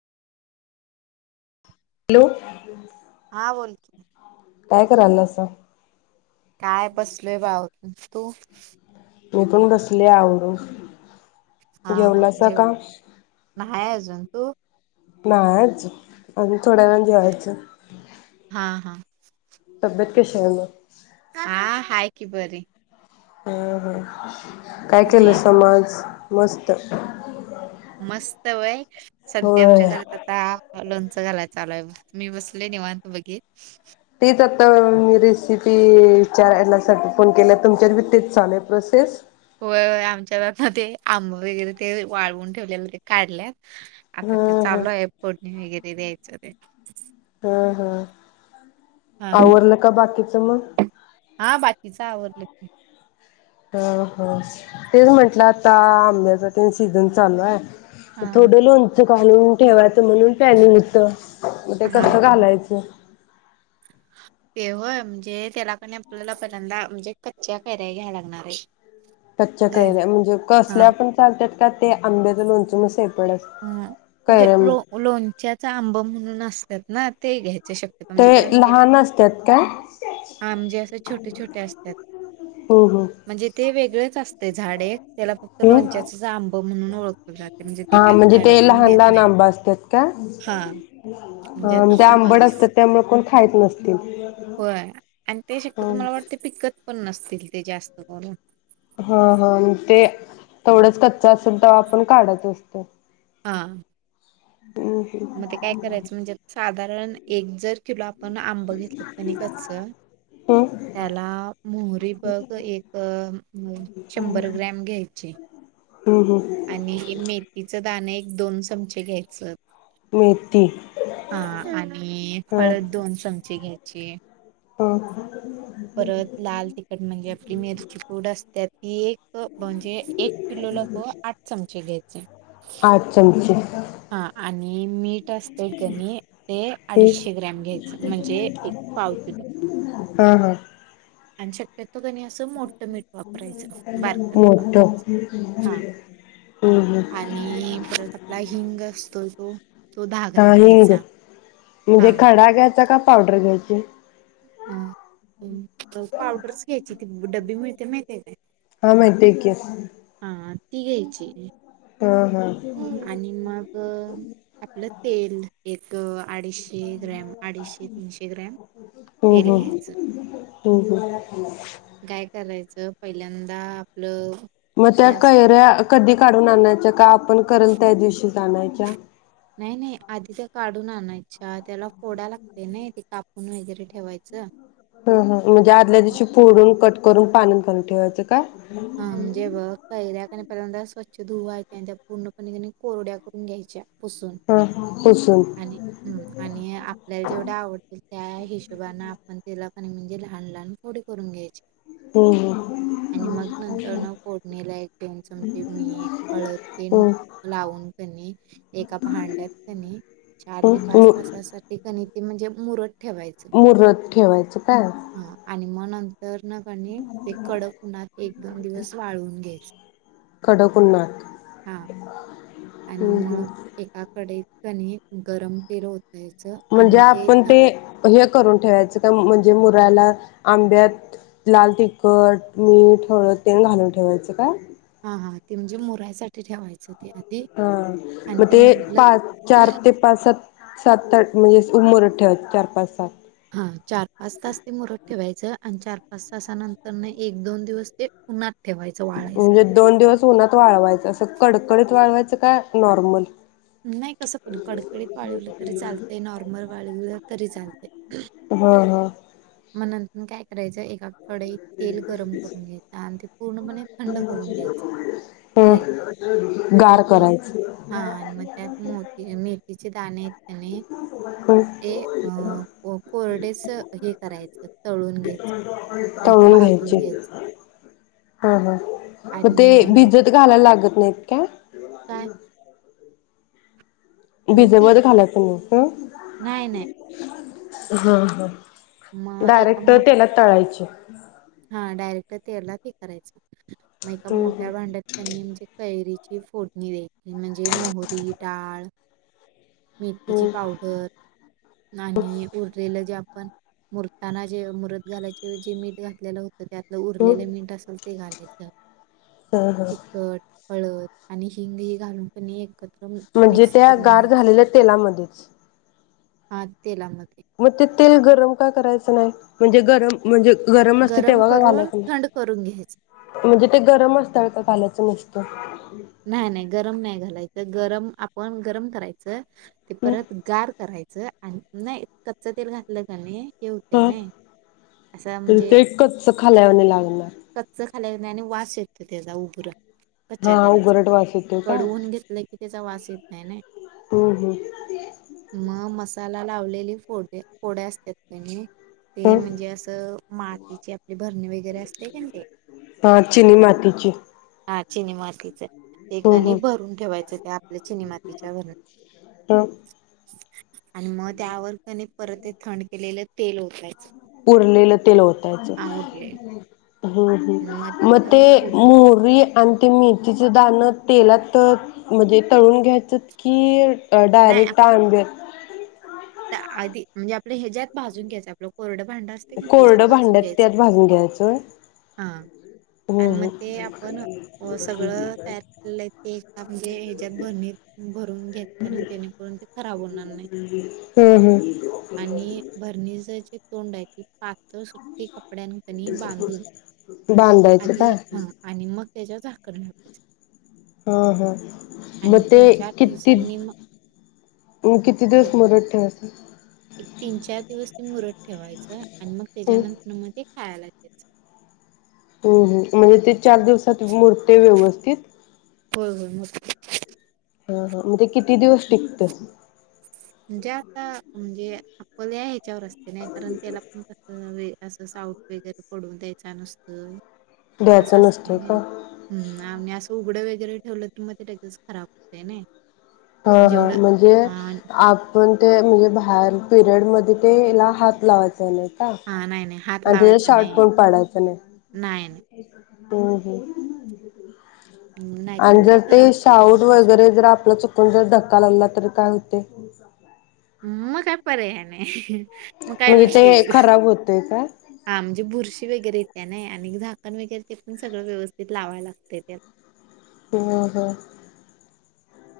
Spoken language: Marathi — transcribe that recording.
हॅलो हा बोल की काय करायलासा काय बसलोय ब आवरू तु तू पण बसले आवरून हा हा जेवलासा जेव का न्हाय अजून तू नाय अजुन अजुन थोड्या वेळानं जेवायचं हा हा तब्येत कशी हाय म हा हाय की बरी हं हं काय तुझी केलसा म आज मस्त मस्त व्हय सध्या आमच्या होय घरात आता लोण च घालायच चालूय बघ मी बसले निवांत बघित [unintelligible] तर रेसिपी विचाराण्यासाठी फोन केला तुमच्यावर बी तेच चालू आहे प्रोसेस होय होय आमच्या आता ते आंब वगैरे ते वाळवून ठेवलेलं काढल्यात आता ते हं हं चालू आहे फोडणी वगैरे द्यायचं ते हं हं हा आवरलं का बाकीचं मग हा बाकीच आवर [inaudible] अ हो तेच म्हंटलं आता आंब्याचा तेनं सीझन चालू आहे. हा थोड लोण घालून ठेवायचं म्हणून प्लॅनिंग होत. म ते हा कसं घालायच ते होय म्हणजे त्याला कणी आपल्याला पहिल्यांदा म्हणजे कच्च्या कैऱ्या घ्यायला लागणारये. कच्च्या कैऱ्या म्हणजे कसल्या पण चालत्यात का ते आंब्याचं लोणचं नुस अ म्हणजे लो लोणच्याचा आंब म्हणून अस त्यात ना ते घ्याय शकतो ते म्हणजे कारण त्याला लहान असतात काय आ म्हणजे अस छोटे छोटे असतात हम्म हम्म म्हणजे ते वेगळच अस ते झाड एक त्याला फक्त हम्म लोणच्याचच आंब म्हणून ओळखले जाते म्हणजे ते हा काय म्हणजे ते कोण लहान घेत लहान नाही आंबा असतात का हा म्हणजे हा अन आता ते आंबट समज असतात त्यामुळे कोण खाईत नसतील. होय आणि ते शक्यतो मला वाटते पिकत पण नसतील ते जास्त करून हा हा ते तेवडंच कच्च असेल तवा आपण काढत असतो. हा हम्म मग ते काय करायचं म्हणजे साधारण. एक जर किलो आ पण आंब घेतल कनी कच्च हम्म त्याला मोहरी बघ एक शंभर ग्रॅम घ्यायची. हम्म हम्म आणि मेथीचं दाण एक दोन चमचे घ्यायच. मेथी हा. आणि हा हळद दोन चमचे घ्याय [inaudible] हं. परत लाल तिखट म्हणजे आपली मिरची पूड अस त्या ती एक म्हणजे एक किलोला ब आठ चमचे घ्यायची. [inaudible] आठ चमचे. हा आणि मीठ असतय कणी ते एक अडीचशे ग्रॅम घ्यायचं म्हणजे एक पाव किलो. हहा आणि शक्य - - तो कणी असं मोठं मीठ वापरायचं बारक नाय मोठं वापरायच हा हम्म हम्म आणि परत आपला हिंग असतो तो तो दहा हा ग्रॅम हिंग घ्यायचा म्हणजे हा खडा घ्यायचा का पावडर घ्यायची. ह पावडरचं घ्यायची त डब्बी मिळते माहिती हाय हा माहितीय की हा कायं ती घ्यायची. हा आणि मग आपलं तेल एक अडीचशे ग्रॅम अडीचशे - तीनशे ग्रॅम तेल घ्यायचं. हं हम्. काय करायचं पहिल्यांदा आपलं म हे त्या असते कैऱ्या कधी काढून आणायच्या का आपण करेल त्या दिवशीच आणायच्या. नाही नाही आधी तर काढून आणायच. अच्छा त्याला फोडा लागतय नइ ते कापून वगैरे ठेवायचं. हंहं म्हणजे आदल्या दिवशी फोडून कट करून पाण्यात घालून ठेवायचं काय? हम्म म्हणजे कैऱ्या कनी पाहिल्यांदा स्वच्छ धुवायच्या त्या पूर्णपणे कनी कोरड्या करून घ्यायच्या. पुसून हा पुसून आणि हं आणि आपल्याला जेवढ्या आवड त्यात त्या हिशोबान आपण तेला आणि म्हणजे लहान लहानपोडी करून घ्यायच्या. हंह न फोडणीला एक दोन चमचे मीठ हळदतेन हम्म लावून कनी एका भांड्यात कनी चार हम्म ते पाच हम्म तासासाठी न्हई ते म्हणजे मूरत मुरत ठेवायचं काय? नंतर न कणी ते कडक उणात एक दोन दिवस वाळून घ्यायचं. कडक उन्हात हां. आणि हम्म हम्म. म एका कडईट कणी गरम तेल ओत म्हणजे आपण ते हे करून ठेवायचं काय म्हणजे म याला आंब्यात लाल तिखट, मीठ, हळद तेन घालून ठेवायचं काय? हा हा ते म्हणजे मुरायसाठी ठेवायचं ते आ हा म ते पाच चार ते पाच सात सात आठ [unintelligible] मुरत ठेवायच चार पाच सात हा चार पाच तास ते मुरत ठेवायचं आणि चार पाच तासानंतर न एक दोन दिवस ते उन्हात ठेवायचं म्हणजे वाळायसाठी. दोन दिवस उन्हात वाळवायचं असं कडकडीत वाळवायचं काय नॉर्मल? नाई कस पण कडकडीत वाळवलं तरी चालतय, नॉर्मल वाळवलं तरी चालतय, उह हा हा म्ह नंत काय करायचं एका कढईत तेल गरम करून घ्यायचं आणि ते पूर्णपणे थंड करून घ्यायचं त तेल. मग त्यात गार मी करायचं. हां आणि मग त्यात मोती मेथीचे दाणे आहेत कणी हम्म ते अ व कोरडेस हे करायचं तळून घ्यायचं. नाहीतर तळून भाजून घ्यायची, घ्यायचं. हा हा मग आणि ते नंतर भिजत घाला लागत नाहीत काय? काय? मेथी भिजवत घालायच नई नाही काय? नाही ह ह मग एका डायरेक्ट मोठ तेलात तळायचे. [unintelligible] त्येला ते करायच. म एका हम्म मोठ्या भांड्यात त्यांनी म्हणजे कैरीची फोडणी द्यायची म्हणजे मोहरी, डाळ मेथीची हम्म हम्म पावडर आणि उरलेल जे आप पण मूरताना जे मूरत घालायचे जे मीठ घा घातलेलं होत त्यात उरलेलं मीठ असेल ते घालायच. [unintelligible] हं हं हळत आणि हिंग ही घालूनपण ऐकत. म्हणजे त्या गार झालेल्या तेलामध्येच हा तेलामध्ये हो तेच तेल गरम का करायच नाय म्हणजे गरम म्हणजे गरम असते तेव्हा का घालायच करून नाय थंड करून घ्यायचं म्हणजे ते गरम असताना का घालायच नाय [unintelligible] नाही नाय गरम नाय घालायच. त गरम आपण गरम करायच. ते हम्म परत गार कराय च आणि नाय कच्च तेल घातल का नाई. ह त म्हणजे ते एकच खाल्यावानी लागणार हालत नाही आणि वास येतोय त्याचा उग्र कच्या हा तेलात उगरट वास येतोय का? कडवून घेतलय की त्याचा वास येत नाही नाही हम्म हम्म नाही म मसा मसाला लावलेली फोडी फोड्या असत्यात का नाई ते हम्म. म्हणजे अस मातीची आपली भरणी वगैरे असतय कनी ते हा चिनी मातीची माठ चिनी मातीच ते हम्म कणी हम्म भरून ठेवायच त्या आपल्या चिनी मातीच्या भरणीत हम्म आणि मग त्यावर कनी परत ते थंड केलेल तेल ओत उरलेल तेल ओतायच. आवरलेलं हं हं मग म ते सर्व पो मोहरी आणि ते मेथीच दाण तेलात म्हजे तळून घ्यायचत की अ डायरेक्ट अंब्यात त आधी म्हणजे आपलं हेज्यात भाजून घ्यायचं आपलं कोरड भांड असतय कनी त्याच्यात कोरडं भाजून भांड्यात घ्यायच. त्यात भाजून घ्यायचं हा हो आणि हो मग ते आपण सगळं तयार केलेलं हाय ते एका म्हणजे हेज्यात भरणीत भरून घेताना जेणेकरून ते खराब होणार नाही. हम्म हम्म आणि भरणीज जे तोंड आहे ते पातळ सुती कपड्यांन कणी बांधून बांधायचं का आधी ह आणि मग त्याच्यावर झाकण [unintelligible] हा हा म आणि ते तीन चार किती दिवसांनी मग किती दिवस मुरत ठेवायचं एक तीन चार दिवस ते मुरत ठेवायचं आणि मग हम्म त्याच्यानंतर मग ते खायाला घ्यायचं.. हम्म हम्म म्हणजे ते चार दिवसात मूरतय व्यवस्थित होय होय मस्त. हा हा मग ते किती दिवस टिकत म्हणजे आता म्हणजे आपले आहेत त्याच्यावर असते नाही कारण त्याला पण कस तसं साऊट वगैरे पडून द्यायचा नसतंय असं द्यायचं असते नसतंय नाही का हम् आणि असं उघड व [inaudible] ठेवलं तर मग ते लगेच खराब होतय नाही हा हा एवढं म्हणजे हां, आप पण ते म्हणजे बाहेर पिरियडमध्ये तेला हात लावायचे नाही हां. नाही, नाही. हात आणि त्याचा लावायचा साउट नाही. पण पडायचं नाही नाही, नाही. हो हो नाहीतर आणि मग जर ते खराब होतंय लगेच. शाऊड वगैरे जर आपल चूक धक्का लावला तर काय होते? म काय पर्याय [unintelligible] मग काय म्हणजे विषय ते खराब होते काय? हा म्हणजे बुरशी वगैरे त्या नाही आणि झाकण वगैरे ते पण सगळं व्यवस्थित लावाय लागते त्यात हां हां